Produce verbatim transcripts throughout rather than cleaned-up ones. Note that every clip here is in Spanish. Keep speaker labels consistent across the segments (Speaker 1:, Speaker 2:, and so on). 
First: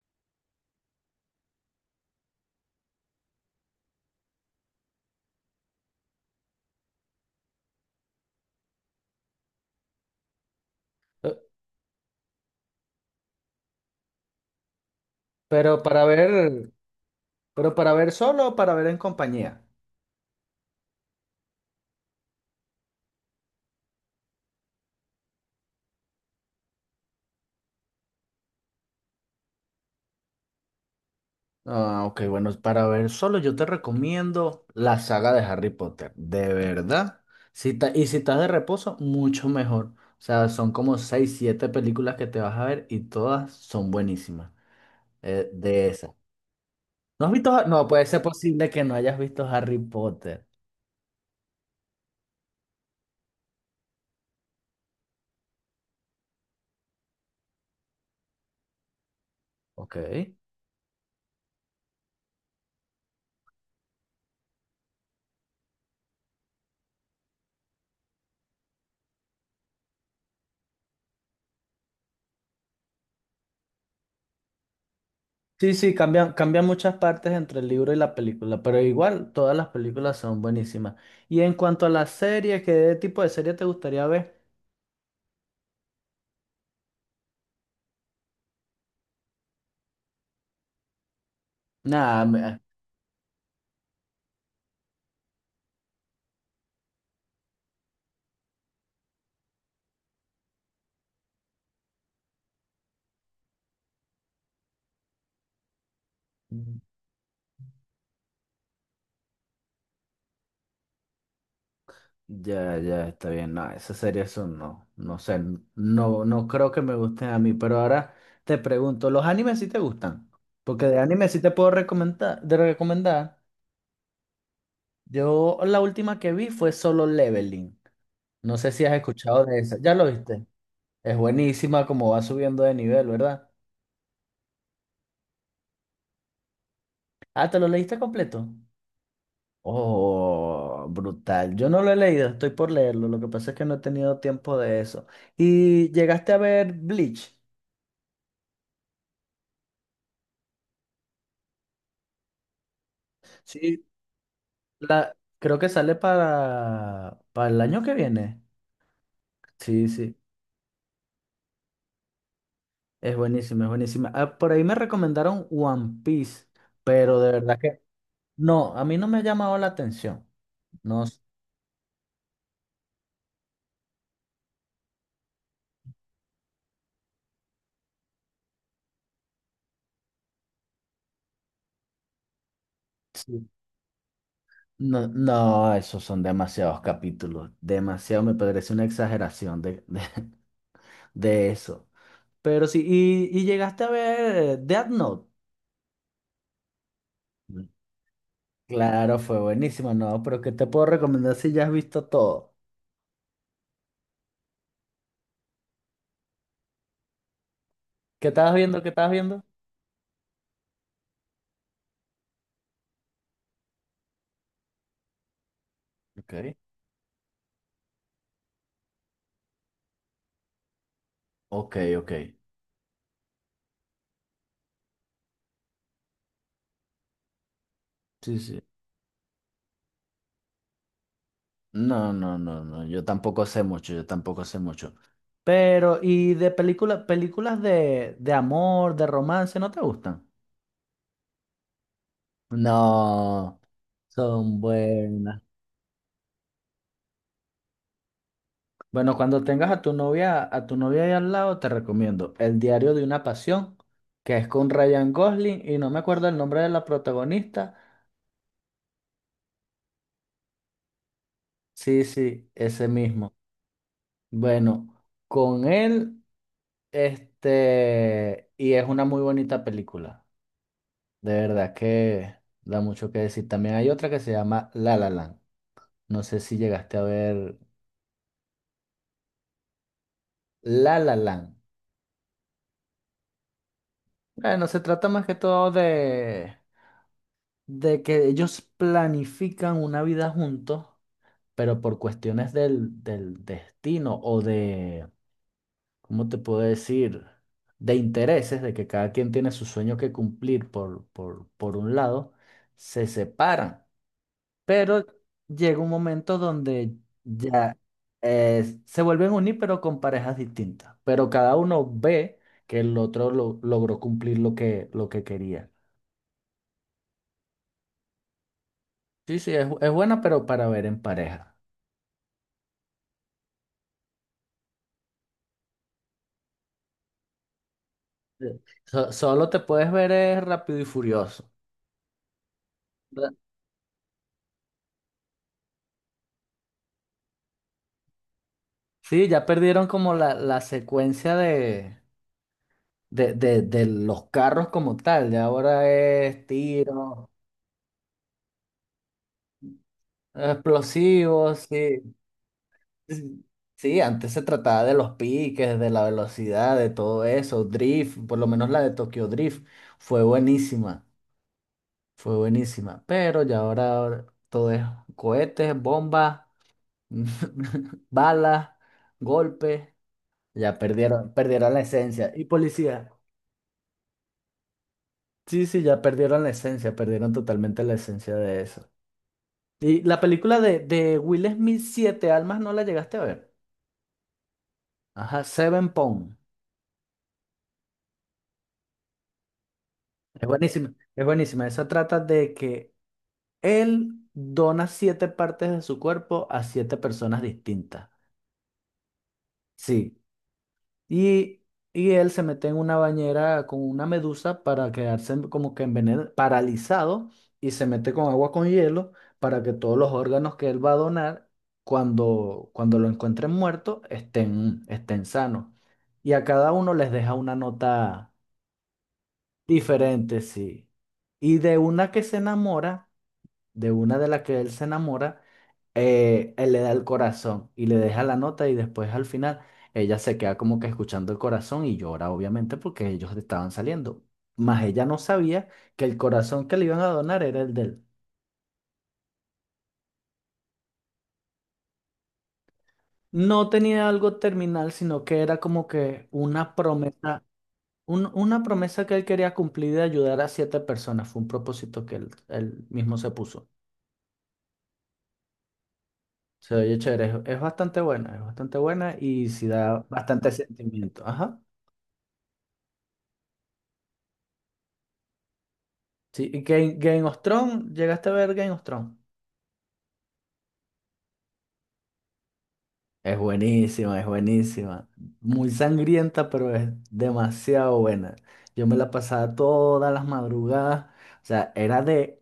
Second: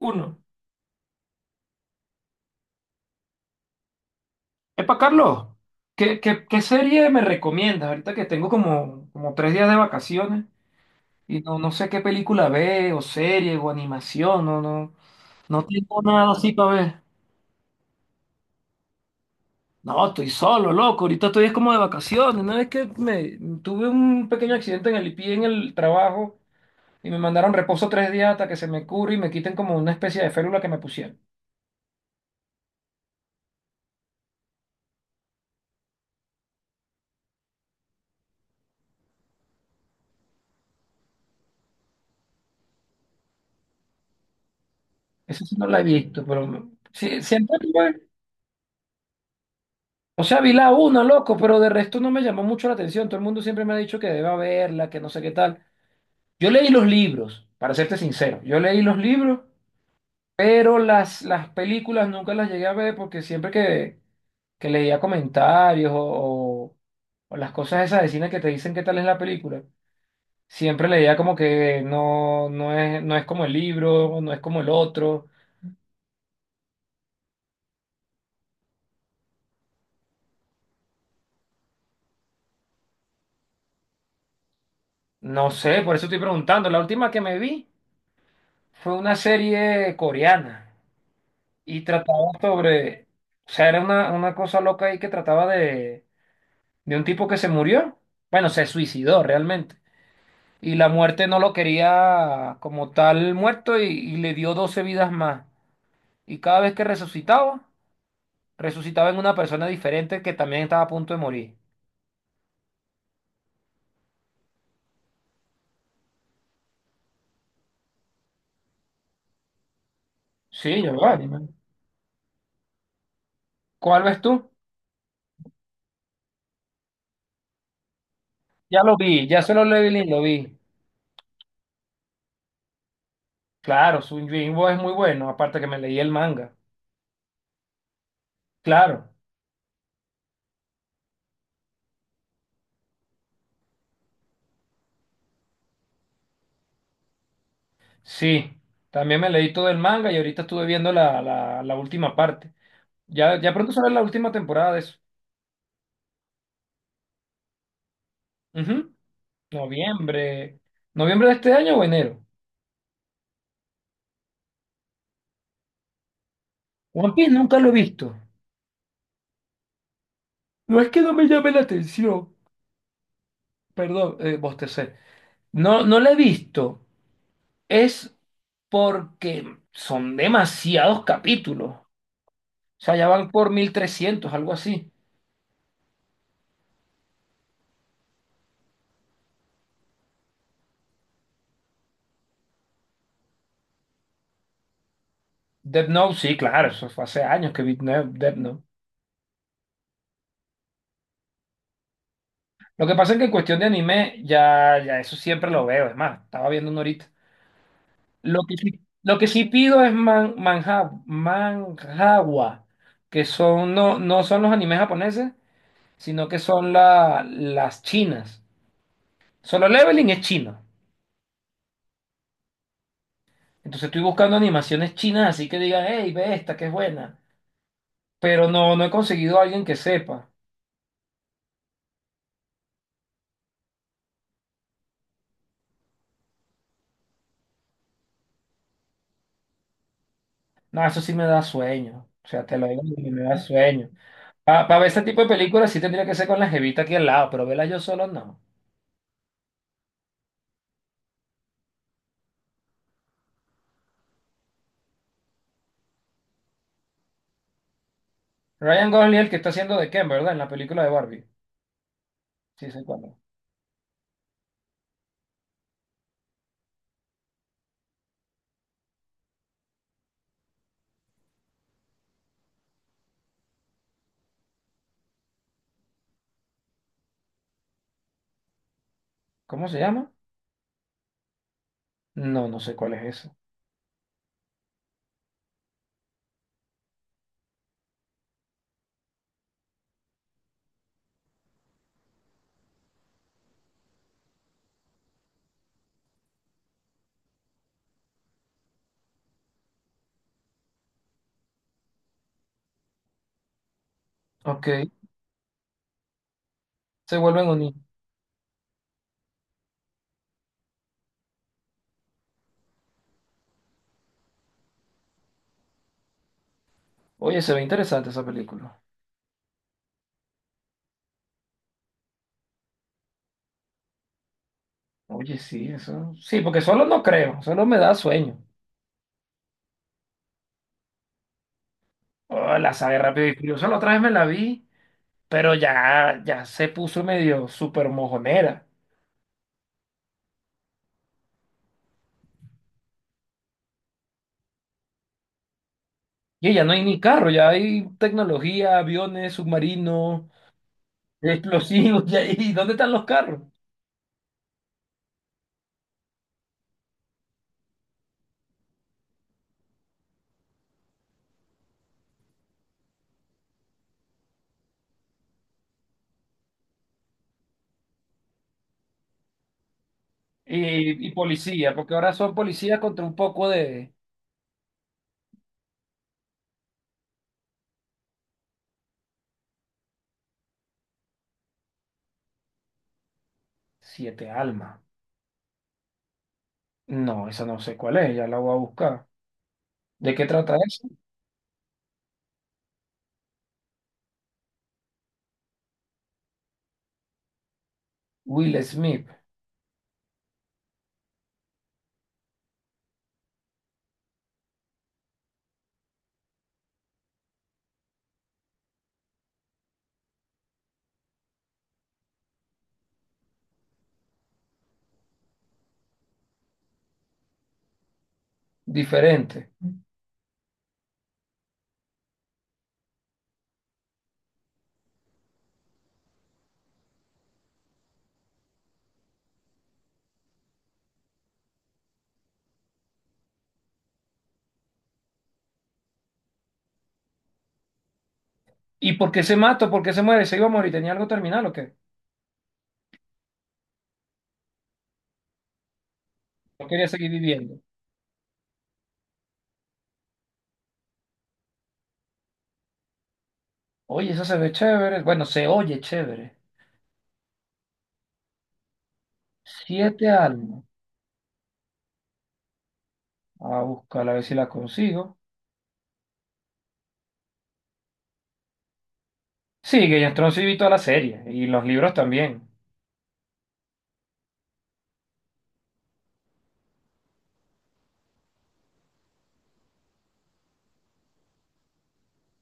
Speaker 1: Uno. Epa, Carlos, ¿qué, qué, qué serie me recomiendas? Ahorita que tengo como, como tres días de vacaciones y no, no sé qué película ve, o serie, o animación, no, no, no
Speaker 2: Pero
Speaker 1: tengo
Speaker 2: para
Speaker 1: nada así para
Speaker 2: ver,
Speaker 1: ver.
Speaker 2: pero para ver solo o para ver en compañía.
Speaker 1: No, estoy solo, loco. Ahorita estoy es como de vacaciones. Una vez que me tuve un pequeño accidente en el pie en el trabajo y me mandaron reposo tres días hasta que se me cure y me quiten como una especie de férula que me pusieron.
Speaker 2: Ah, ok, bueno, para ver solo yo te recomiendo la saga de Harry Potter, de verdad. Si ta- y si estás de reposo, mucho mejor. O sea, son como seis siete películas que te vas a ver y todas son buenísimas.
Speaker 1: Eso
Speaker 2: Eh,
Speaker 1: sí no la he
Speaker 2: de esas.
Speaker 1: visto, pero sí,
Speaker 2: ¿No has visto?
Speaker 1: siempre
Speaker 2: Ha- No,
Speaker 1: tuve.
Speaker 2: puede ser posible que no hayas visto Harry
Speaker 1: O sea,
Speaker 2: Potter.
Speaker 1: vi la una, loco, pero de resto no me llamó mucho la atención. Todo el mundo siempre me ha dicho que deba verla, que no sé qué tal. Yo leí los libros, para serte sincero. Yo leí los libros,
Speaker 2: Ok.
Speaker 1: pero las, las películas nunca las llegué a ver porque siempre que, que leía comentarios o, o- o las cosas esas de cine que te dicen qué tal es la película, siempre leía como que no, no es, no es como el libro, no es como el otro.
Speaker 2: Sí, sí, cambian, cambian muchas partes entre el libro y la película, pero igual todas las películas son buenísimas. Y en cuanto a las series, ¿qué tipo de serie te gustaría ver?
Speaker 1: No sé, por eso estoy preguntando. La última que me vi fue una serie coreana y trataba
Speaker 2: Nada, me-
Speaker 1: sobre, o sea, era una, una cosa loca ahí que trataba de, de un tipo que se murió, bueno, se suicidó realmente, y la muerte no lo quería como tal muerto y, y le dio doce vidas más, y cada vez que resucitaba, resucitaba en una persona diferente que también estaba a punto de morir.
Speaker 2: ya, ya está bien. No, esas series son no, no sé, no, no creo que me gusten a mí, pero ahora te pregunto, ¿los animes sí te gustan?
Speaker 1: Sí,
Speaker 2: Porque
Speaker 1: yo
Speaker 2: de
Speaker 1: vale,
Speaker 2: anime sí
Speaker 1: man.
Speaker 2: te puedo recomendar, de recomendar.
Speaker 1: ¿Cuál ves tú?
Speaker 2: Yo la última que vi fue Solo Leveling. No sé
Speaker 1: Ya
Speaker 2: si has
Speaker 1: lo vi, ya
Speaker 2: escuchado de
Speaker 1: Solo
Speaker 2: esa. ¿Ya lo
Speaker 1: Leveling lo
Speaker 2: viste?
Speaker 1: vi.
Speaker 2: Es buenísima como va subiendo de nivel, ¿verdad?
Speaker 1: Claro, su Yimbo es muy bueno, aparte que me leí el manga.
Speaker 2: Ah, ¿te lo leíste completo?
Speaker 1: Claro.
Speaker 2: Oh, brutal. Yo no lo he leído, estoy por leerlo. Lo que pasa es que no he tenido tiempo de eso. ¿Y llegaste a ver Bleach?
Speaker 1: Sí, también me leí todo el manga y ahorita estuve viendo la, la, la última parte. Ya, ya pronto
Speaker 2: Sí,
Speaker 1: sale la última temporada de eso.
Speaker 2: la, creo que sale para, para, el año que viene.
Speaker 1: Ujú.
Speaker 2: Sí, sí,
Speaker 1: Noviembre. ¿Noviembre de este año o enero?
Speaker 2: es buenísima, es buenísima. Ah, por ahí me recomendaron One Piece,
Speaker 1: One
Speaker 2: pero
Speaker 1: Piece
Speaker 2: de
Speaker 1: nunca
Speaker 2: verdad
Speaker 1: lo he
Speaker 2: que
Speaker 1: visto.
Speaker 2: no, a mí no me ha llamado la atención.
Speaker 1: No es que
Speaker 2: No,
Speaker 1: no
Speaker 2: s-
Speaker 1: me llame la atención. Perdón, eh, bostecé. No, no lo he visto. Es porque son demasiados capítulos. O sea, ya van
Speaker 2: sí,
Speaker 1: por mil trescientos, algo así.
Speaker 2: no, no, esos son demasiados capítulos, demasiado, me parece una exageración de, de de eso. Pero sí, y, y llegaste a ver eh, Death Note.
Speaker 1: Death Note, sí, claro, eso fue hace años que
Speaker 2: Mm.
Speaker 1: vi Death Note.
Speaker 2: Claro, fue buenísimo, no, pero ¿qué te puedo recomendar si ya has visto todo?
Speaker 1: Lo que pasa es que en cuestión de anime, ya, ya eso siempre lo veo. Es más, estaba viendo uno ahorita.
Speaker 2: ¿Qué
Speaker 1: Lo
Speaker 2: estabas
Speaker 1: que sí,
Speaker 2: viendo? ¿Qué estabas
Speaker 1: lo que
Speaker 2: viendo?
Speaker 1: sí pido es man, manja, manhwa, que son, no, no son los animes japoneses, sino
Speaker 2: Ok,
Speaker 1: que son la- las chinas. Solo Leveling es chino.
Speaker 2: ok, ok.
Speaker 1: Entonces estoy buscando animaciones chinas, así que digan, hey, ve esta, que es buena.
Speaker 2: Sí,
Speaker 1: Pero
Speaker 2: sí.
Speaker 1: no, no he conseguido a alguien que sepa.
Speaker 2: No, no, no, no. Yo tampoco sé mucho, yo tampoco sé mucho. Pero, ¿y de películas, películas de, de amor, de romance, no te gustan?
Speaker 1: No, eso sí me da sueño. O sea, te lo digo, me da
Speaker 2: No,
Speaker 1: sueño.
Speaker 2: son
Speaker 1: Para ver este tipo de
Speaker 2: buenas.
Speaker 1: películas sí tendría que ser con la jevita aquí al lado, pero verla yo solo no.
Speaker 2: Bueno, cuando tengas a tu novia, a tu novia ahí al lado, te recomiendo El diario de una pasión, que es con Ryan Gosling, y no me acuerdo el nombre de la protagonista.
Speaker 1: Ryan Gosling, es el que está haciendo de Ken, ¿verdad? En la película de Barbie.
Speaker 2: Sí, sí,
Speaker 1: Sí, sé
Speaker 2: ese
Speaker 1: cuál es.
Speaker 2: mismo. Bueno, con él, este, y es una muy bonita película. De verdad que da mucho que decir. También hay otra que se llama La La Land. No sé si llegaste a ver
Speaker 1: ¿Cómo se llama?
Speaker 2: La La Land.
Speaker 1: No, no sé cuál es eso.
Speaker 2: Bueno, se trata más que todo de, de, que ellos planifican una vida juntos pero por cuestiones del, del destino o de, ¿cómo te puedo decir? De intereses, de que cada quien tiene su sueño que cumplir por, por, por un lado, se separan.
Speaker 1: Ok,
Speaker 2: Pero llega un momento donde
Speaker 1: se vuelven
Speaker 2: ya
Speaker 1: unidos.
Speaker 2: eh, se vuelven a unir, pero con parejas distintas. Pero cada uno ve que el otro lo- logró cumplir lo que, lo que, quería.
Speaker 1: Oye, se ve interesante esa película.
Speaker 2: Sí, sí, es, es buena, pero para ver en pareja.
Speaker 1: Oye, sí, eso. Sí, porque solo no creo, solo me da sueño.
Speaker 2: Sí. So- solo te puedes ver es Rápido y Furioso.
Speaker 1: Oh, la saga de Rápido y Furioso la otra vez me la vi, pero ya, ya se puso medio súper mojonera.
Speaker 2: Sí, ya perdieron como la, la, secuencia de, de, de- de los carros como tal. Ya ahora es
Speaker 1: Y ya no hay ni
Speaker 2: tiros,
Speaker 1: carro, ya hay tecnología, aviones, submarinos,
Speaker 2: explosivos, sí.
Speaker 1: explosivos, ya- ¿y dónde están los carros?
Speaker 2: Sí, sí, antes se trataba de los piques, de la velocidad, de todo eso, drift, por lo menos la de Tokyo Drift fue buenísima, fue buenísima. Pero ya ahora, ahora todo es cohetes, bombas, balas, golpes. Ya
Speaker 1: Y, y
Speaker 2: perdieron, perdieron
Speaker 1: policía,
Speaker 2: la
Speaker 1: porque ahora
Speaker 2: esencia.
Speaker 1: son
Speaker 2: Y
Speaker 1: policías contra
Speaker 2: policía.
Speaker 1: un poco de...
Speaker 2: Sí, sí, ya perdieron la esencia, perdieron totalmente la esencia de eso. Y la película de, de, Will Smith, Siete Almas, ¿no la llegaste a ver?
Speaker 1: Siete almas.
Speaker 2: Ajá, Seven Pound.
Speaker 1: No, esa no sé cuál es, ya la voy a buscar. ¿De qué
Speaker 2: Es
Speaker 1: trata eso?
Speaker 2: buenísima, es buenísima. Esa trata de que él dona siete partes de su cuerpo a siete personas distintas.
Speaker 1: Will Smith,
Speaker 2: Sí. Y, y él se mete en una bañera con una medusa para quedarse en- como que envenen paralizado, y se mete con agua con hielo para que todos los órganos que él va a donar, cuando, cuando, lo encuentren muerto, estén, estén sanos. Y a cada uno les deja una nota
Speaker 1: diferente.
Speaker 2: diferente, sí. Y de una que se enamora de una de las que él se enamora, eh, él le da el corazón y le deja la nota y después al final ella se queda como que escuchando el corazón y llora obviamente porque ellos estaban saliendo. Mas ella no sabía que el corazón que le iban a donar era el de él.
Speaker 1: ¿Y por qué se mata? ¿Por qué se muere? ¿Se iba a morir? ¿Tenía algo terminal o qué?
Speaker 2: No tenía algo terminal, sino que era como que
Speaker 1: No
Speaker 2: una
Speaker 1: quería seguir
Speaker 2: promesa,
Speaker 1: viviendo.
Speaker 2: un- una promesa que él quería cumplir de ayudar a siete personas. Fue un propósito que él, él, mismo se puso.
Speaker 1: Oye, eso se ve chévere. Bueno, se oye chévere.
Speaker 2: Se oye chévere, es, es bastante buena, es bastante buena y sí da
Speaker 1: Siete
Speaker 2: bastante
Speaker 1: almas.
Speaker 2: sentimiento. Ajá.
Speaker 1: A buscarla a ver si la consigo.
Speaker 2: Sí, y Game, Game of Thrones, ¿llegaste a ver Game of Thrones?
Speaker 1: Sí, Game of Thrones sí vi toda la serie y los libros también.
Speaker 2: Es buenísima, es buenísima. Muy sangrienta, pero es demasiado buena. Yo me la pasaba todas las madrugadas. O sea, era de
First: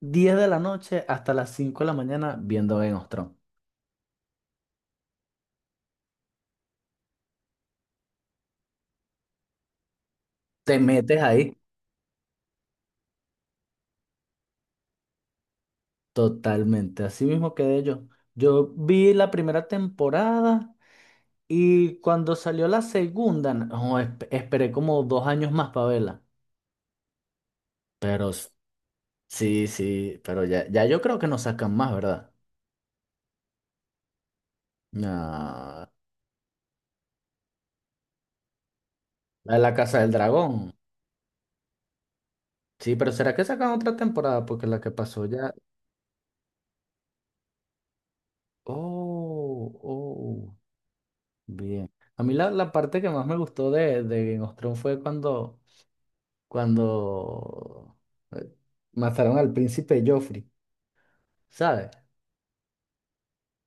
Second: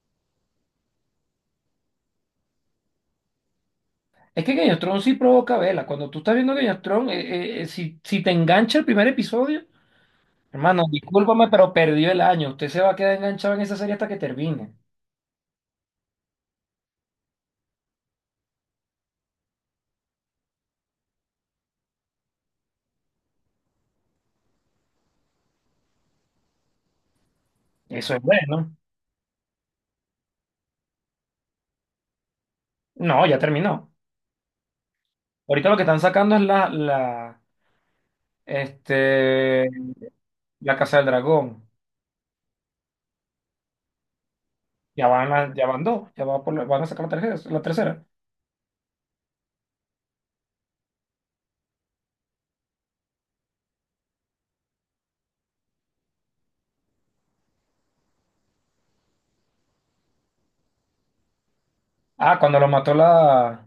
Speaker 2: diez de la noche hasta las cinco de la mañana viendo Game of Thrones.
Speaker 1: Es que Game of Thrones sí provoca vela. Cuando tú estás viendo Game of Thrones, eh, eh, eh, si, si te engancha el primer episodio.
Speaker 2: Te
Speaker 1: Hermano,
Speaker 2: metes
Speaker 1: discúlpame,
Speaker 2: ahí
Speaker 1: pero perdió el año. Usted se va a quedar enganchado en esa serie hasta que termine.
Speaker 2: totalmente. Así mismo quedé yo. Yo vi la primera temporada y cuando salió la segunda, no, esp- esperé como dos años más para verla.
Speaker 1: Eso es
Speaker 2: Pero
Speaker 1: bueno.
Speaker 2: sí, sí, pero ya, ya yo creo que no sacan más, ¿verdad?
Speaker 1: No, ya terminó. Ahorita lo que
Speaker 2: Ah,
Speaker 1: están sacando es la, la,
Speaker 2: la de
Speaker 1: este,
Speaker 2: la Casa del Dragón.
Speaker 1: la Casa del Dragón.
Speaker 2: Sí, pero ¿será que sacan otra temporada? Porque la que
Speaker 1: Ya
Speaker 2: pasó
Speaker 1: van,
Speaker 2: ya.
Speaker 1: a- ya van dos, ya va por la- van a sacar la tercera, la tercera.
Speaker 2: Oh, oh, bien. A mí la, la, parte que más me gustó de, de, Game of Thrones fue cuando, cuando eh, mataron al príncipe Joffrey, ¿sabes?
Speaker 1: Ah, cuando lo mató la...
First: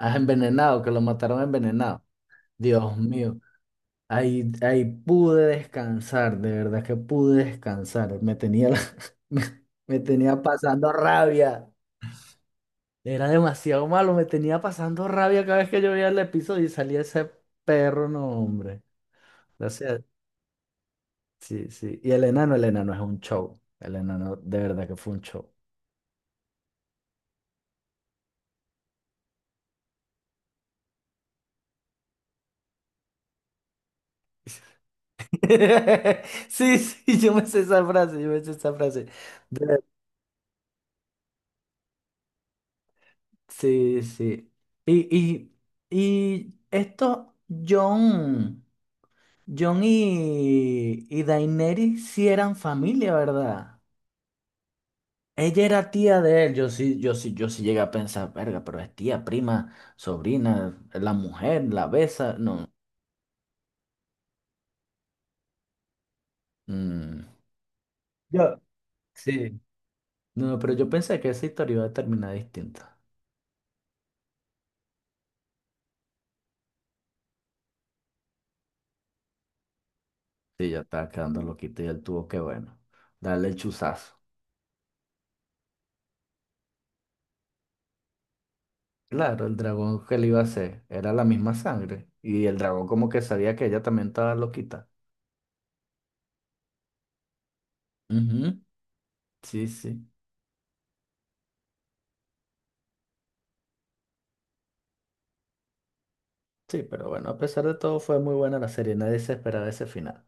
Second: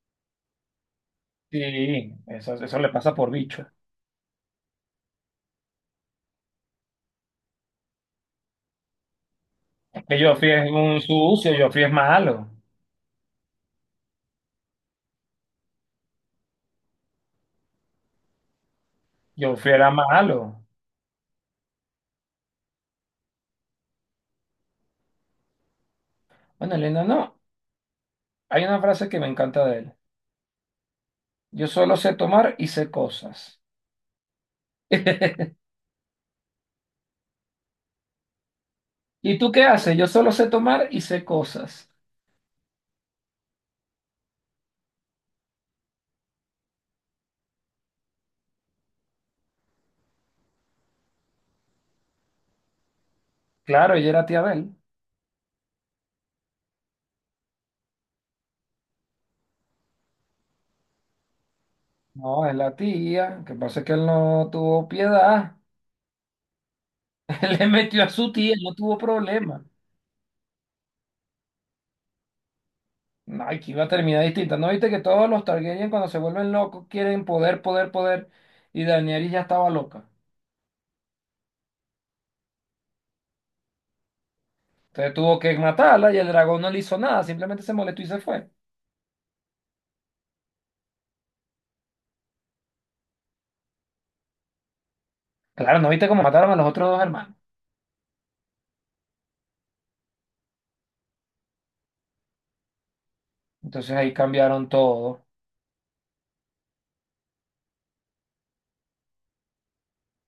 Speaker 2: Ah, envenenado, que lo mataron
Speaker 1: Sí,
Speaker 2: envenenado.
Speaker 1: eso, eso le
Speaker 2: Dios
Speaker 1: pasa por
Speaker 2: mío.
Speaker 1: bicho.
Speaker 2: Ahí, ahí pude descansar, de verdad que pude descansar. Me tenía, la- me, me
Speaker 1: Que
Speaker 2: tenía
Speaker 1: Joffrey es
Speaker 2: pasando
Speaker 1: un sucio,
Speaker 2: rabia.
Speaker 1: Joffrey es malo.
Speaker 2: Era demasiado malo, me tenía pasando rabia cada vez que yo veía el episodio y salía ese perro, no, hombre.
Speaker 1: Joffrey era
Speaker 2: Gracias.
Speaker 1: malo.
Speaker 2: Sí, sí. Y el enano, el enano es un show. El enano, de verdad que fue un show.
Speaker 1: Bueno, Elena, no. Hay una frase que me encanta de él. Yo solo sé tomar y sé cosas.
Speaker 2: Sí, sí, yo me sé esa frase, yo me sé esa frase.
Speaker 1: ¿Y tú qué
Speaker 2: De-
Speaker 1: haces? Yo solo sé tomar y sé cosas.
Speaker 2: sí, sí. Y, y, y esto, John. John y, y Daenerys sí eran familia, ¿verdad?
Speaker 1: Claro, ella era tía de él.
Speaker 2: Ella era tía de él. Yo sí, yo sí, yo sí llegué a pensar, verga, pero es tía, prima, sobrina, la mujer, la besa.
Speaker 1: No, es
Speaker 2: No.
Speaker 1: la tía. Que pasa es que él no tuvo piedad.
Speaker 2: mm,
Speaker 1: Él le metió a su tía,
Speaker 2: Yo,
Speaker 1: no tuvo
Speaker 2: sí.
Speaker 1: problema.
Speaker 2: No, no, pero yo pensé que esa historia iba a terminar distinta.
Speaker 1: Ay, que iba a terminar distinta. ¿No viste que todos los Targaryen cuando se vuelven locos quieren poder, poder, poder? Y Daenerys ya estaba loca.
Speaker 2: Sí, ya estaba quedando loquito y él tuvo que, bueno, darle el chuzazo.
Speaker 1: Entonces tuvo que matarla y el dragón no le hizo nada, simplemente se molestó y se fue.
Speaker 2: Claro, el dragón que le iba a hacer era la misma sangre. Y el dragón como que sabía que ella también estaba loquita.
Speaker 1: Claro, ¿no viste cómo mataron a los otros dos hermanos?
Speaker 2: Ujú, sí, sí.
Speaker 1: Entonces ahí cambiaron todo.
Speaker 2: Sí, pero bueno, a pesar de todo fue muy buena la serie, nadie se esperaba ese final.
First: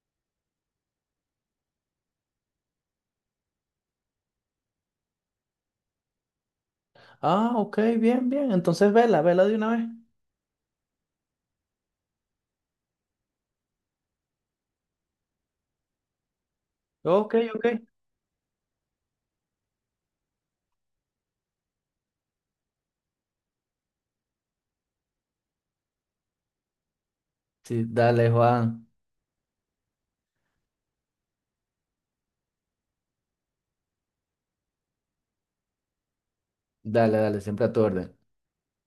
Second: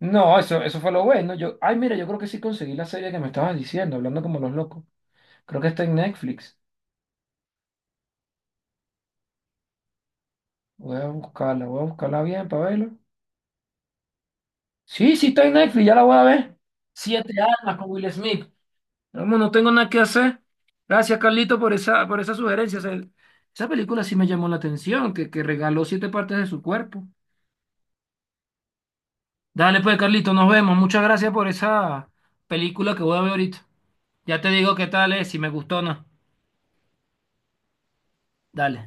Speaker 1: No, eso, eso fue lo bueno. Yo, ay, mira, yo creo que sí conseguí la serie que me estabas diciendo, hablando como los locos. Creo que está en Netflix.
Speaker 2: Ah, ok, bien, bien, entonces vela, vela de una vez.
Speaker 1: Voy a buscarla, voy a buscarla bien para verla. Sí, sí está en Netflix, ya la voy a ver. Siete
Speaker 2: Ok, ok.
Speaker 1: almas con Will Smith. Vamos, no tengo nada que hacer. Gracias, Carlito, por esa, por esa sugerencia. O sea, esa película sí me llamó la atención, que, que regaló siete partes de su cuerpo.
Speaker 2: Sí, dale, Juan,
Speaker 1: Dale, pues, Carlito, nos vemos. Muchas gracias por esa película que voy a ver ahorita. Ya te digo qué tal es, si me gustó o no.
Speaker 2: dale, dale, siempre a tu orden.
Speaker 1: Dale.